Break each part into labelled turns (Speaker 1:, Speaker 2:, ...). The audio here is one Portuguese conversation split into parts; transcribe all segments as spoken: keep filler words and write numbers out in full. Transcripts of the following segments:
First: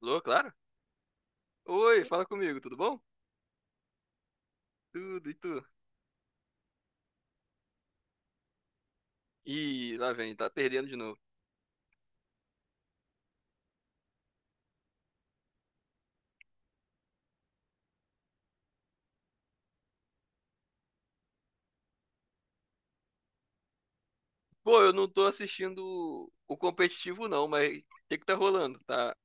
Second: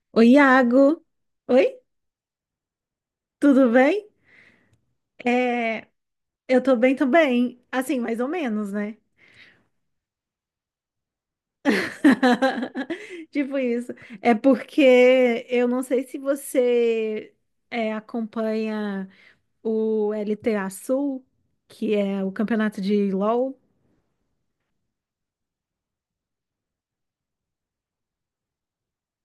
Speaker 1: Alô,
Speaker 2: Oi,
Speaker 1: claro?
Speaker 2: Iago. Oi,
Speaker 1: Oi, fala comigo, tudo bom?
Speaker 2: tudo bem?
Speaker 1: Tudo, e tu?
Speaker 2: É, eu tô bem também. Assim, mais ou menos, né?
Speaker 1: Ih, lá vem, tá perdendo de novo.
Speaker 2: Tipo isso. É porque eu não sei se você é, acompanha o L T A Sul, que é o campeonato de LoL.
Speaker 1: Pô, eu não tô assistindo o competitivo não, mas o que que tá rolando? Tá,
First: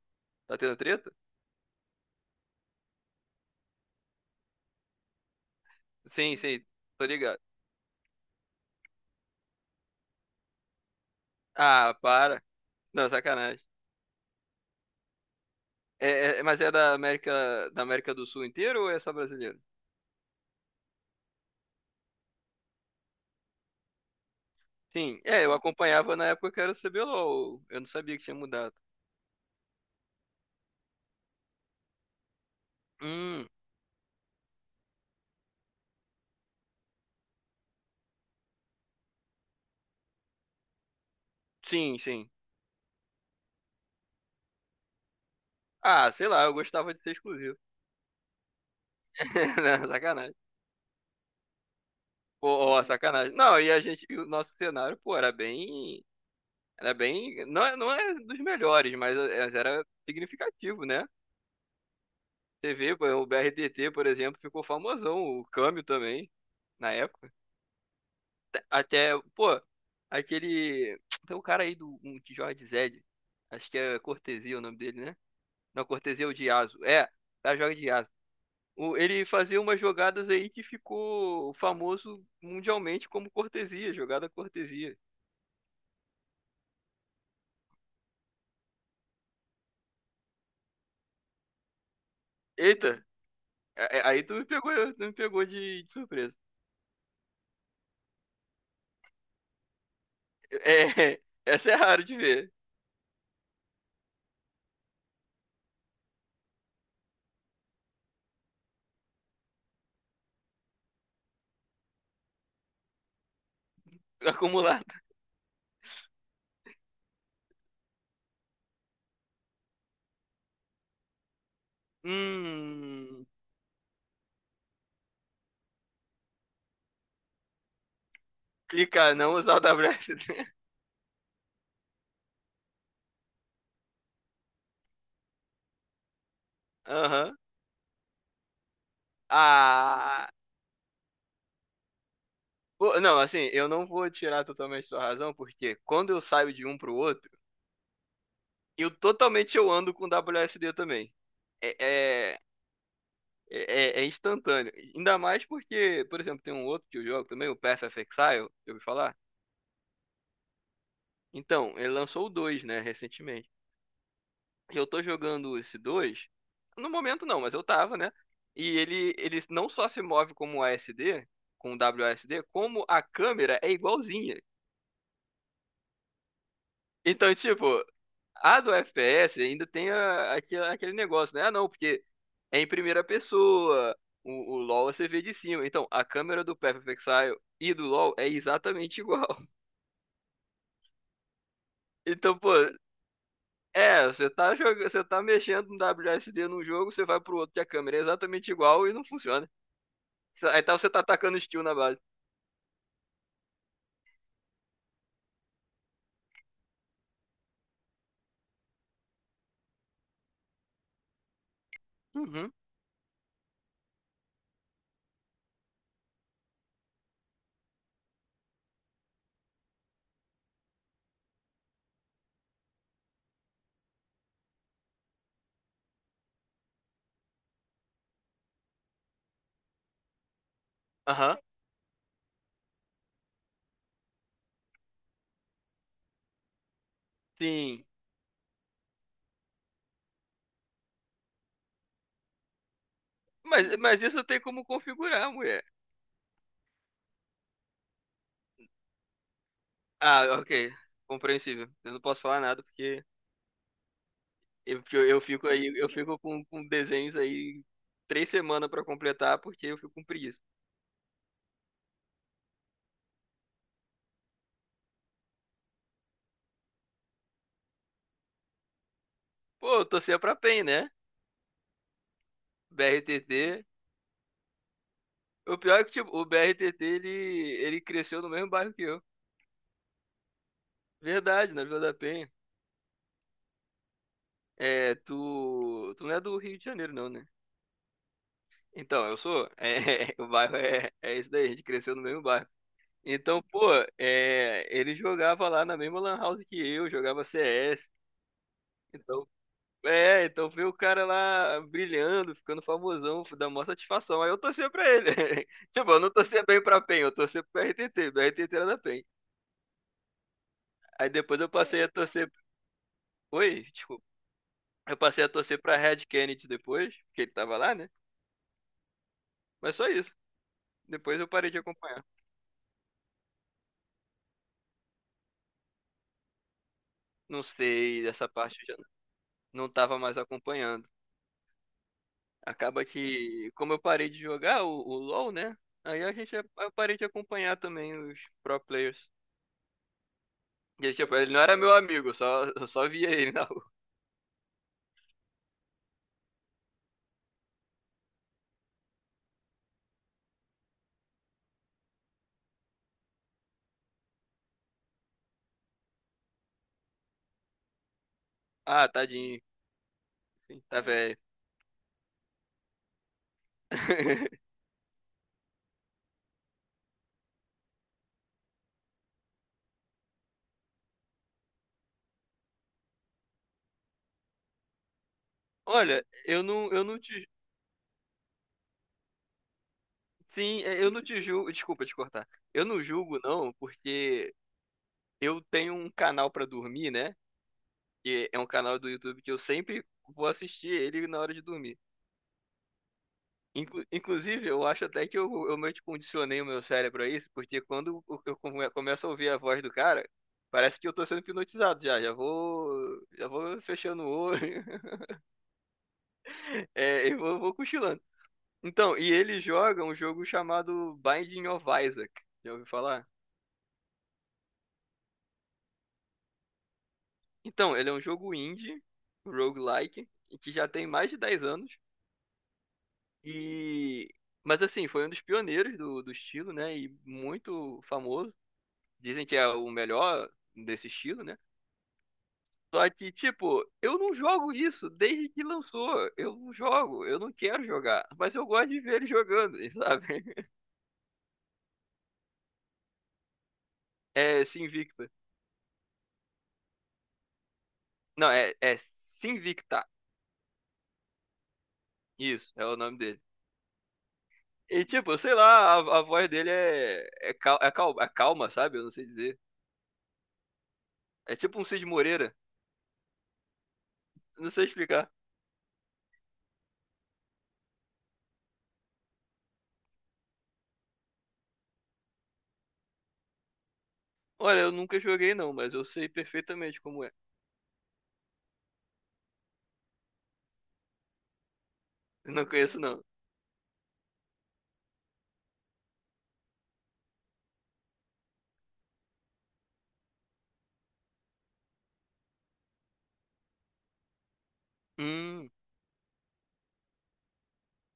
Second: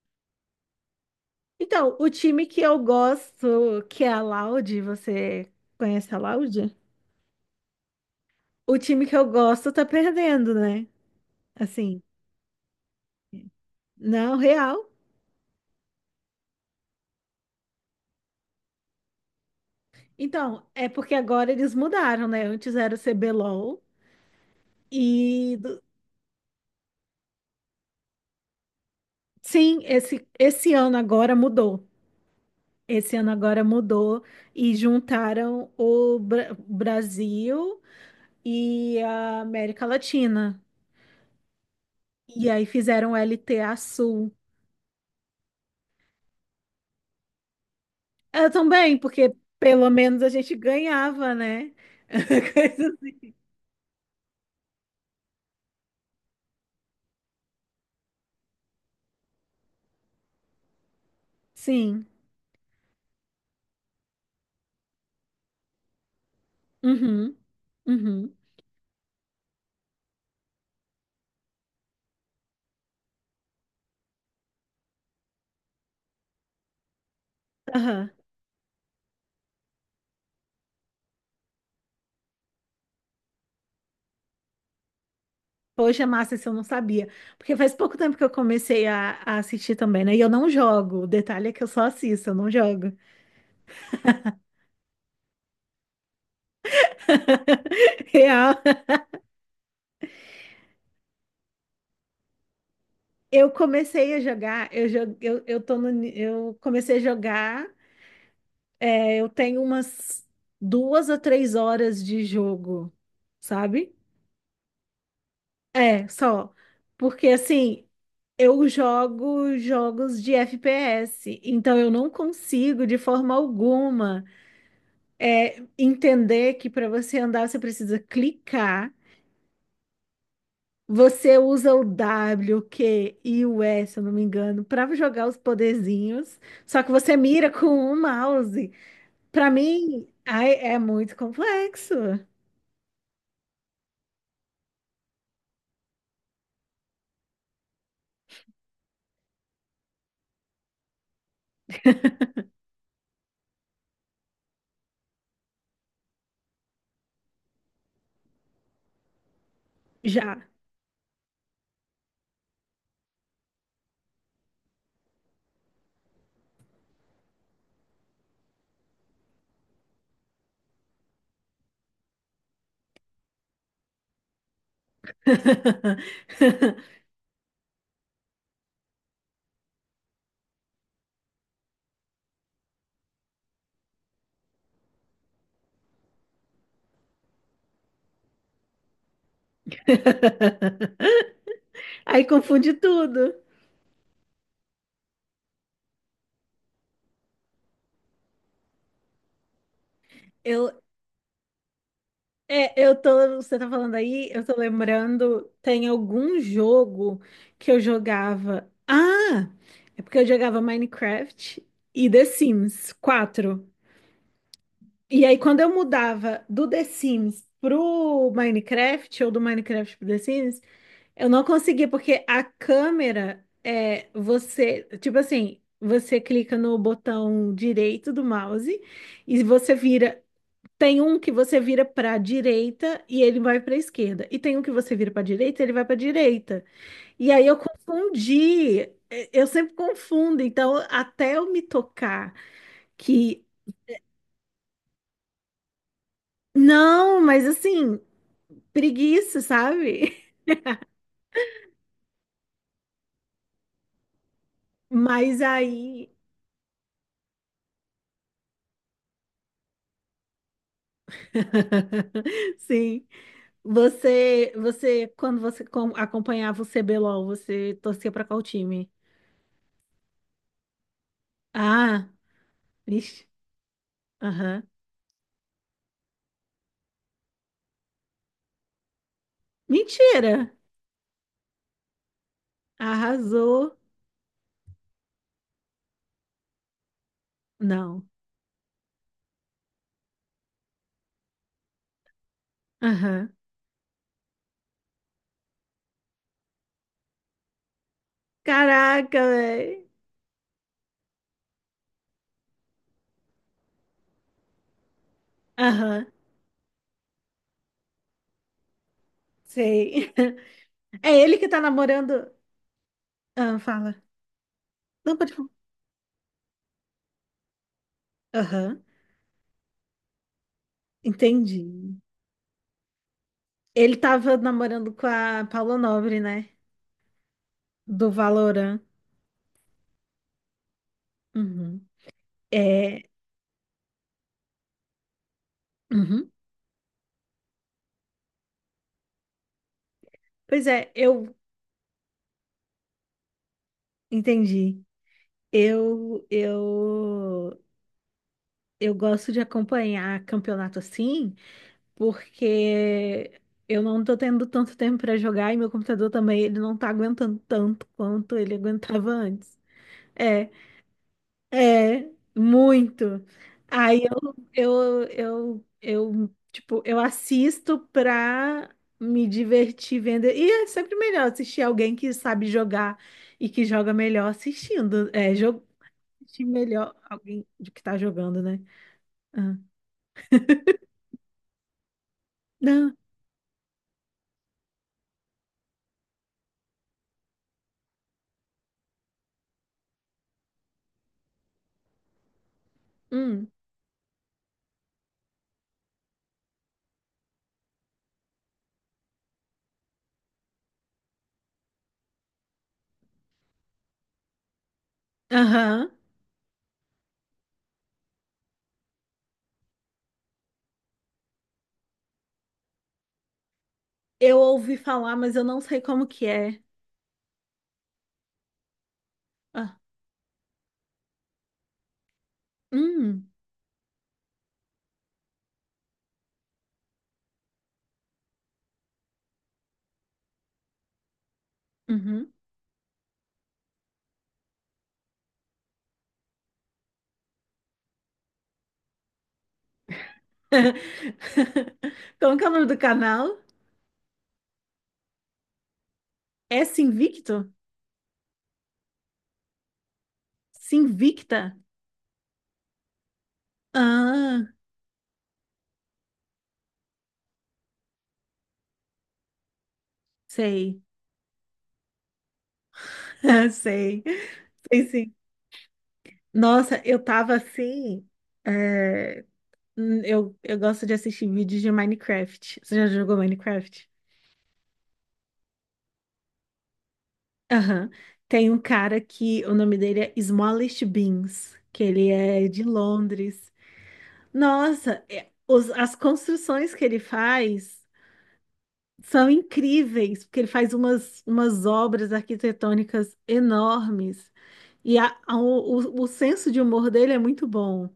Speaker 1: tá tendo treta?
Speaker 2: Então, o time que eu gosto, que é a Loud, você conhece a
Speaker 1: Sim, sim,
Speaker 2: Loud?
Speaker 1: tô ligado.
Speaker 2: O time que eu gosto tá perdendo, né?
Speaker 1: Ah,
Speaker 2: Assim,
Speaker 1: para. Não, sacanagem.
Speaker 2: não, real.
Speaker 1: É, é- é, mas é da América, da América do Sul inteira ou é só brasileiro?
Speaker 2: Então, é porque agora eles mudaram, né? Antes era o C BLOL
Speaker 1: Sim, é, eu
Speaker 2: e do-
Speaker 1: acompanhava na época que era o cê bê lol, eu não sabia que tinha mudado.
Speaker 2: sim, esse, esse ano agora mudou. Esse ano
Speaker 1: Hum,
Speaker 2: agora mudou e juntaram o Bra- Brasil e a América Latina.
Speaker 1: sim, sim.
Speaker 2: E aí fizeram L T A Sul.
Speaker 1: Ah, sei lá, eu gostava de ser exclusivo.
Speaker 2: Eu também, porque
Speaker 1: Não,
Speaker 2: pelo menos a
Speaker 1: sacanagem.
Speaker 2: gente ganhava, né?
Speaker 1: Pô, ó,
Speaker 2: Coisa.
Speaker 1: sacanagem. Não, e a gente, e o nosso cenário, pô, era bem, era bem, não, é- não é dos melhores, mas é- era significativo, né?
Speaker 2: Sim.
Speaker 1: Você vê, pô, o B R T T, por exemplo, ficou famosão, o Câmbio também, na época.
Speaker 2: Uhum, uhum,
Speaker 1: Até, até, pô, aquele, tem um cara aí do um, que joga de Zed, acho que é Cortesia o nome dele, né? Não, Cortesia é o de Yasuo, é, o cara joga de
Speaker 2: aham.
Speaker 1: Yasuo. O- Ele fazia umas jogadas aí que ficou famoso mundialmente como cortesia, jogada cortesia.
Speaker 2: Poxa, massa, isso eu não sabia. Porque faz pouco tempo que eu comecei a, a assistir também, né? E eu não jogo. O detalhe é que eu só assisto, eu não jogo.
Speaker 1: Eita, É, é, aí tu me pegou, tu me pegou de, de surpresa.
Speaker 2: Real.
Speaker 1: É, essa é raro de ver.
Speaker 2: Eu comecei a jogar, eu, jo- eu, eu, tô no ni- eu comecei a jogar, é, eu tenho umas duas a três horas de jogo, sabe?
Speaker 1: Acumulada.
Speaker 2: É, só. Porque assim, eu jogo jogos de F P S, então eu não consigo de
Speaker 1: Hum.
Speaker 2: forma alguma. É, entender que para você andar você precisa clicar.
Speaker 1: Clica não usar o W S D.
Speaker 2: Você usa o W, o Q e o S, se eu não me engano, para jogar os poderzinhos. Só que você
Speaker 1: Aham.
Speaker 2: mira com o mouse. Para mim,
Speaker 1: Ah.
Speaker 2: ai, é muito complexo.
Speaker 1: Pô, não, assim, eu não vou tirar totalmente sua razão, porque quando eu saio de um pro outro, eu totalmente eu ando com W S D também. É, é, é, é é instantâneo. Ainda mais porque, por exemplo, tem um outro que eu jogo também, o Path of Exile, eu ouvi falar.
Speaker 2: Já.
Speaker 1: Então, ele lançou o dois, né, recentemente. E eu tô jogando esse dois no momento não, mas eu tava, né? E ele, ele não só se move como A S D, com W A S D, como a câmera é igualzinha. Então, tipo, a do F P S ainda tem a- aque- aquele negócio, né? Ah, não, porque é em primeira pessoa. O, o LoL você vê de cima. Então, a câmera do Path of Exile e do LoL é exatamente igual.
Speaker 2: Aí
Speaker 1: Então, pô,
Speaker 2: confunde tudo.
Speaker 1: é, você tá jogando, você tá mexendo no W S D num jogo, você vai pro outro que a câmera é exatamente igual e não funciona.
Speaker 2: Eu,
Speaker 1: Então você tá atacando estilo na base.
Speaker 2: É, eu tô, você tá falando aí, eu tô lembrando, tem algum jogo que eu jogava. Ah, é porque eu jogava Minecraft e The
Speaker 1: Uhum.
Speaker 2: Sims quatro. E aí quando eu mudava do The Sims pro Minecraft ou do Minecraft pro The Sims, eu não conseguia porque a câmera é você, tipo assim, você clica no botão direito do mouse e você vira, tem um que
Speaker 1: Aham.
Speaker 2: você vira para a direita e ele vai para a esquerda. E tem um que você vira para a direita e ele vai para a direita. E aí eu
Speaker 1: Sim.
Speaker 2: confundi. eh, Eu sempre confundo. Então, até eu me tocar que
Speaker 1: Mas, mas isso tem como configurar, mulher.
Speaker 2: não, mas assim, preguiça, sabe?
Speaker 1: Ah, ok. Compreensível. Eu não posso falar nada porque eu, porque eu eu
Speaker 2: Mas
Speaker 1: fico aí, eu
Speaker 2: aí,
Speaker 1: fico com, com desenhos aí três semanas pra completar porque eu fico com preguiça.
Speaker 2: sim. Você, você, quando você com- acompanhava o C BLOL, você torcia para qual time?
Speaker 1: Pô, eu torcia pra pein, né?
Speaker 2: Ah, vixe.
Speaker 1: B R T T.
Speaker 2: Aham.
Speaker 1: O pior é que tipo, o B R T T ele, ele cresceu no mesmo bairro que eu.
Speaker 2: Mentira.
Speaker 1: Verdade, na Vila da Penha.
Speaker 2: Arrasou.
Speaker 1: É, tu, tu não é do Rio de Janeiro, não, né?
Speaker 2: Não.
Speaker 1: Então, eu sou. É, o bairro é, é isso daí, a gente cresceu no mesmo bairro.
Speaker 2: Aham.
Speaker 1: Então, pô, é, ele jogava lá na mesma lan house que eu, jogava C S.
Speaker 2: Caraca,
Speaker 1: Então,
Speaker 2: velho.
Speaker 1: é, então ver o cara lá brilhando, ficando famosão, dá maior satisfação. Aí eu torcia pra ele. Tipo, eu
Speaker 2: Aham,
Speaker 1: não torcia bem pra pein, eu torcia pro RTT, meu RTT era da pein.
Speaker 2: sei. É
Speaker 1: Aí
Speaker 2: ele
Speaker 1: depois
Speaker 2: que
Speaker 1: eu
Speaker 2: tá
Speaker 1: passei a
Speaker 2: namorando.
Speaker 1: torcer.
Speaker 2: Ah,
Speaker 1: Oi,
Speaker 2: fala.
Speaker 1: desculpa. Eu
Speaker 2: Não,
Speaker 1: passei a
Speaker 2: pode falar.
Speaker 1: torcer pra Red Kennedy depois, porque ele tava lá, né?
Speaker 2: Aham,
Speaker 1: Mas só isso. Depois eu parei de
Speaker 2: entendi.
Speaker 1: acompanhar.
Speaker 2: Ele tava namorando com a Paula Nobre, né?
Speaker 1: Não sei,
Speaker 2: Do
Speaker 1: essa parte.
Speaker 2: Valorant.
Speaker 1: Não tava mais acompanhando.
Speaker 2: Uhum.
Speaker 1: Acaba
Speaker 2: É.
Speaker 1: que, como eu parei de jogar o, o LoL, né? Aí a
Speaker 2: Uhum.
Speaker 1: gente, eu parei de acompanhar também os pro players.
Speaker 2: Pois é,
Speaker 1: E, tipo, ele
Speaker 2: eu
Speaker 1: não era meu amigo, eu só, eu só via ele na rua.
Speaker 2: entendi. Eu, eu, eu gosto de acompanhar campeonato assim, porque eu não tô tendo tanto tempo para jogar e meu computador também, ele não tá aguentando tanto quanto ele
Speaker 1: Ah,
Speaker 2: aguentava
Speaker 1: tadinho.
Speaker 2: antes. É,
Speaker 1: Sim, tá velho.
Speaker 2: é, muito. Aí eu, eu, eu, eu, tipo, eu assisto pra me divertir vendo. E é sempre melhor assistir alguém que sabe jogar e que joga melhor assistindo. É, jogo,
Speaker 1: Olha, eu
Speaker 2: assistir
Speaker 1: não, eu
Speaker 2: melhor
Speaker 1: não te,
Speaker 2: alguém de que tá jogando, né? Ah.
Speaker 1: sim, é, eu não te julgo, desculpa te cortar. Eu não
Speaker 2: Não.
Speaker 1: julgo não, porque eu tenho um canal pra dormir, né? Que é um canal do YouTube que eu sempre vou assistir ele na hora de dormir.
Speaker 2: Hum.
Speaker 1: Inclu- inclusive, eu acho até que eu, eu meio que condicionei o meu cérebro a isso, porque quando eu eu come- começo a ouvir a voz do cara, parece que eu tô sendo hipnotizado já, já vou, já vou fechando o olho,
Speaker 2: Aham.
Speaker 1: é, e vou, vou cochilando. Então, e ele joga um jogo chamado Binding of Isaac, já ouviu falar?
Speaker 2: Eu ouvi falar, mas eu não sei como que é.
Speaker 1: Então, ele é um jogo indie,
Speaker 2: Ah,
Speaker 1: roguelike, que já tem mais de dez anos,
Speaker 2: hum,
Speaker 1: e... Mas assim, foi um dos pioneiros do, do estilo, né, e muito famoso. Dizem que é o melhor desse estilo, né?
Speaker 2: uhum.
Speaker 1: Só que, tipo, eu não jogo isso desde que lançou. Eu não jogo, eu não quero jogar. Mas eu gosto de ver ele jogando, sabe?
Speaker 2: Como que é o nome do canal?
Speaker 1: É Sinvicta.
Speaker 2: É Sinvicto?
Speaker 1: Não, é, é Sinvicta.
Speaker 2: Sinvicta?
Speaker 1: Isso, é o nome dele.
Speaker 2: Ah,
Speaker 1: E, tipo, sei lá, a, a voz dele é, é, cal, é, cal, é calma, sabe? Eu não sei dizer.
Speaker 2: sei.
Speaker 1: É tipo um Cid Moreira.
Speaker 2: Sei.
Speaker 1: Não sei
Speaker 2: Sei,
Speaker 1: explicar.
Speaker 2: sim. Nossa, eu tava assim. é, hum, eu, eu gosto de assistir vídeos de Minecraft. Você já jogou Minecraft?
Speaker 1: Olha, eu nunca joguei, não, mas eu sei perfeitamente como é.
Speaker 2: Aham. Tem um cara que o nome dele é Smallest Beans, que ele
Speaker 1: Eu não
Speaker 2: é de
Speaker 1: conheço, não.
Speaker 2: Londres. Nossa, é- os- as construções que ele faz são incríveis, porque ele faz umas, umas obras arquitetônicas enormes. E a- a-
Speaker 1: Hum.
Speaker 2: o, o, o senso de humor dele é muito bom.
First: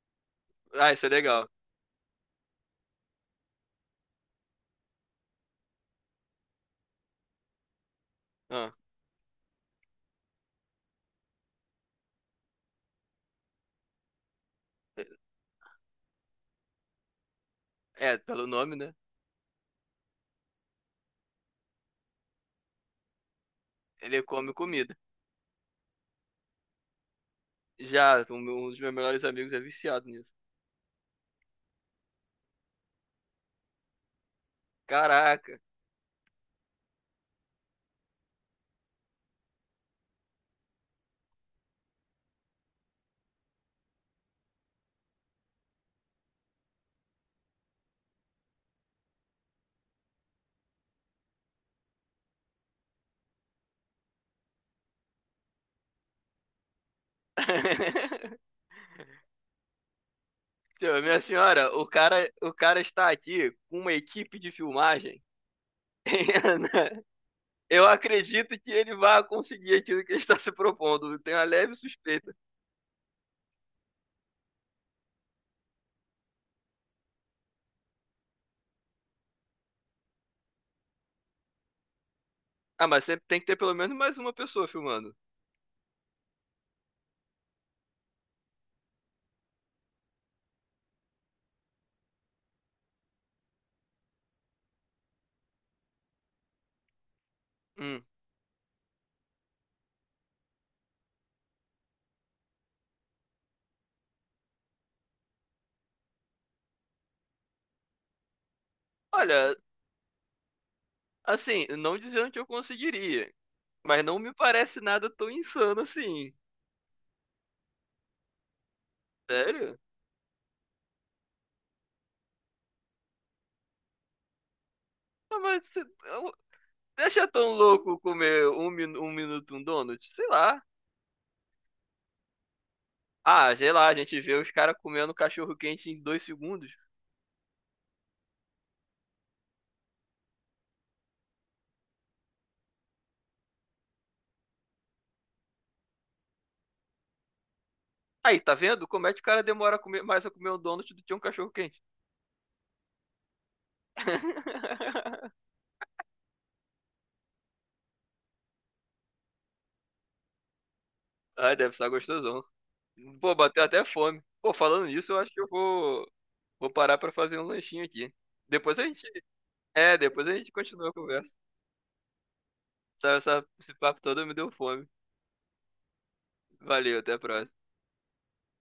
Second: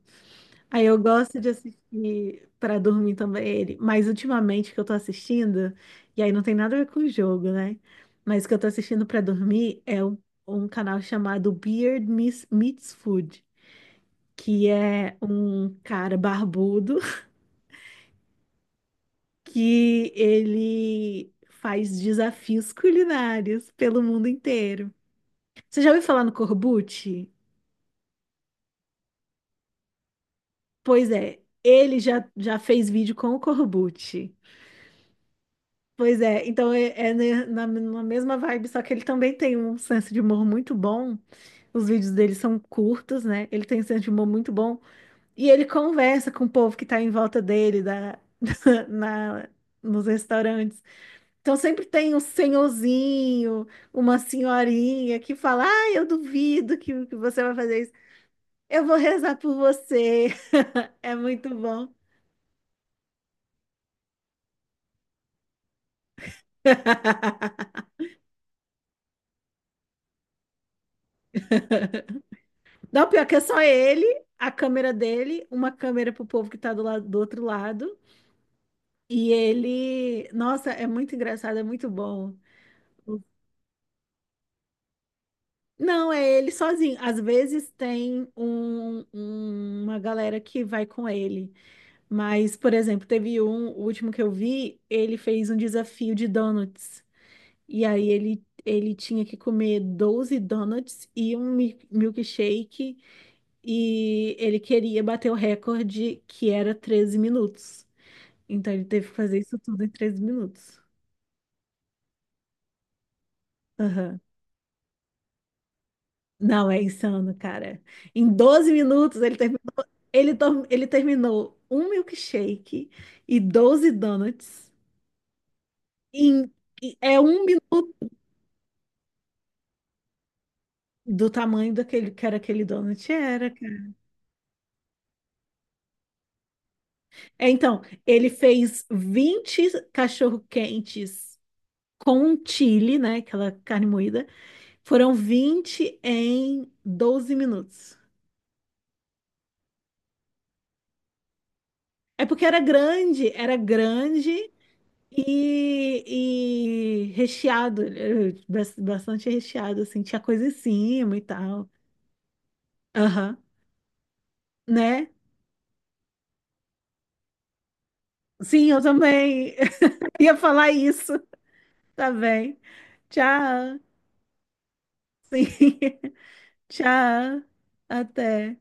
Speaker 2: Aí
Speaker 1: Ah,
Speaker 2: eu
Speaker 1: isso é
Speaker 2: gosto
Speaker 1: legal.
Speaker 2: de assistir para dormir também ele. Mas ultimamente que eu tô assistindo, e aí não tem nada a ver com o jogo, né? Mas o que eu tô
Speaker 1: Ah,
Speaker 2: assistindo para dormir é um, um canal chamado Beard Miss- Meets Food, que é um cara barbudo
Speaker 1: é, pelo nome, né?
Speaker 2: que ele faz desafios culinários pelo
Speaker 1: Ele
Speaker 2: mundo
Speaker 1: come
Speaker 2: inteiro.
Speaker 1: comida.
Speaker 2: Você já ouviu falar no Corbucci?
Speaker 1: Já, um um dos meus melhores amigos é viciado nisso.
Speaker 2: Pois é, ele já, já fez vídeo com o Corbucci.
Speaker 1: Caraca.
Speaker 2: Pois é, então é, é ne- na, na mesma vibe, só que ele também tem um senso de humor muito bom. Os vídeos dele são curtos, né? Ele tem um senso de humor muito bom. E ele conversa com o povo que tá em volta dele, da, na, nos restaurantes. Então sempre tem um senhorzinho, uma senhorinha que fala: Ah, eu duvido que, que você vai fazer isso. Eu vou rezar por você.
Speaker 1: Então,
Speaker 2: É
Speaker 1: minha
Speaker 2: muito
Speaker 1: senhora, o
Speaker 2: bom.
Speaker 1: cara, o cara está aqui com uma equipe de filmagem. Eu acredito que ele vai conseguir aquilo que ele está se propondo. Eu tenho uma leve suspeita.
Speaker 2: Não, pior que é só ele, a câmera dele, uma câmera pro povo que tá do lado do outro lado. E ele, nossa, é muito engraçado, é muito bom.
Speaker 1: Ah, mas sempre tem que ter pelo menos mais uma pessoa filmando.
Speaker 2: Não, é ele sozinho. Às vezes tem um- um- uma galera que vai com ele. Mas, por exemplo, teve um, o último que eu vi, ele fez um desafio de donuts. E
Speaker 1: Hum.
Speaker 2: aí ele, ele tinha que comer doze donuts e um mi- milkshake. E ele queria bater o recorde, que era treze minutos. Então ele teve que fazer
Speaker 1: Olha,
Speaker 2: isso tudo em treze minutos.
Speaker 1: assim, não dizendo que eu conseguiria, mas não
Speaker 2: Aham.
Speaker 1: me parece nada tão insano assim.
Speaker 2: Não, é insano, cara. Em doze minutos ele terminou,
Speaker 1: Sério?
Speaker 2: ele, tor- ele terminou um milkshake e doze donuts.
Speaker 1: Ah, mas você-
Speaker 2: Em, e- é
Speaker 1: deixa
Speaker 2: um
Speaker 1: tão
Speaker 2: minuto.
Speaker 1: louco comer um, minu- um minuto um donut? Sei lá.
Speaker 2: Do tamanho daquele que era aquele donut era,
Speaker 1: Ah, sei
Speaker 2: cara.
Speaker 1: lá, a gente vê os caras comendo cachorro quente em dois segundos.
Speaker 2: É, então, ele fez vinte cachorro-quentes com chili, né? Aquela carne moída. Foram vinte em doze minutos.
Speaker 1: Aí, tá vendo? Como é que o cara demora a comer- mais a comer um donut do que um cachorro quente?
Speaker 2: É porque era grande, era grande e, e recheado, eh, bas- bastante recheado, assim, tinha coisa em cima e
Speaker 1: Ai,
Speaker 2: tal.
Speaker 1: deve estar gostosão. Pô,
Speaker 2: Aham,
Speaker 1: bateu até fome. Pô, falando
Speaker 2: né?
Speaker 1: nisso, eu acho que eu vou, vou parar pra fazer um lanchinho aqui.
Speaker 2: Sim,
Speaker 1: Depois
Speaker 2: eu
Speaker 1: a gente.
Speaker 2: também
Speaker 1: É, depois
Speaker 2: ia
Speaker 1: a gente
Speaker 2: falar
Speaker 1: continua a
Speaker 2: isso,
Speaker 1: conversa.
Speaker 2: tá bem.
Speaker 1: Essa- essa- esse
Speaker 2: Tchau.
Speaker 1: papo todo me deu fome.
Speaker 2: Sim.
Speaker 1: Valeu, até a
Speaker 2: Tchau,
Speaker 1: próxima.
Speaker 2: até.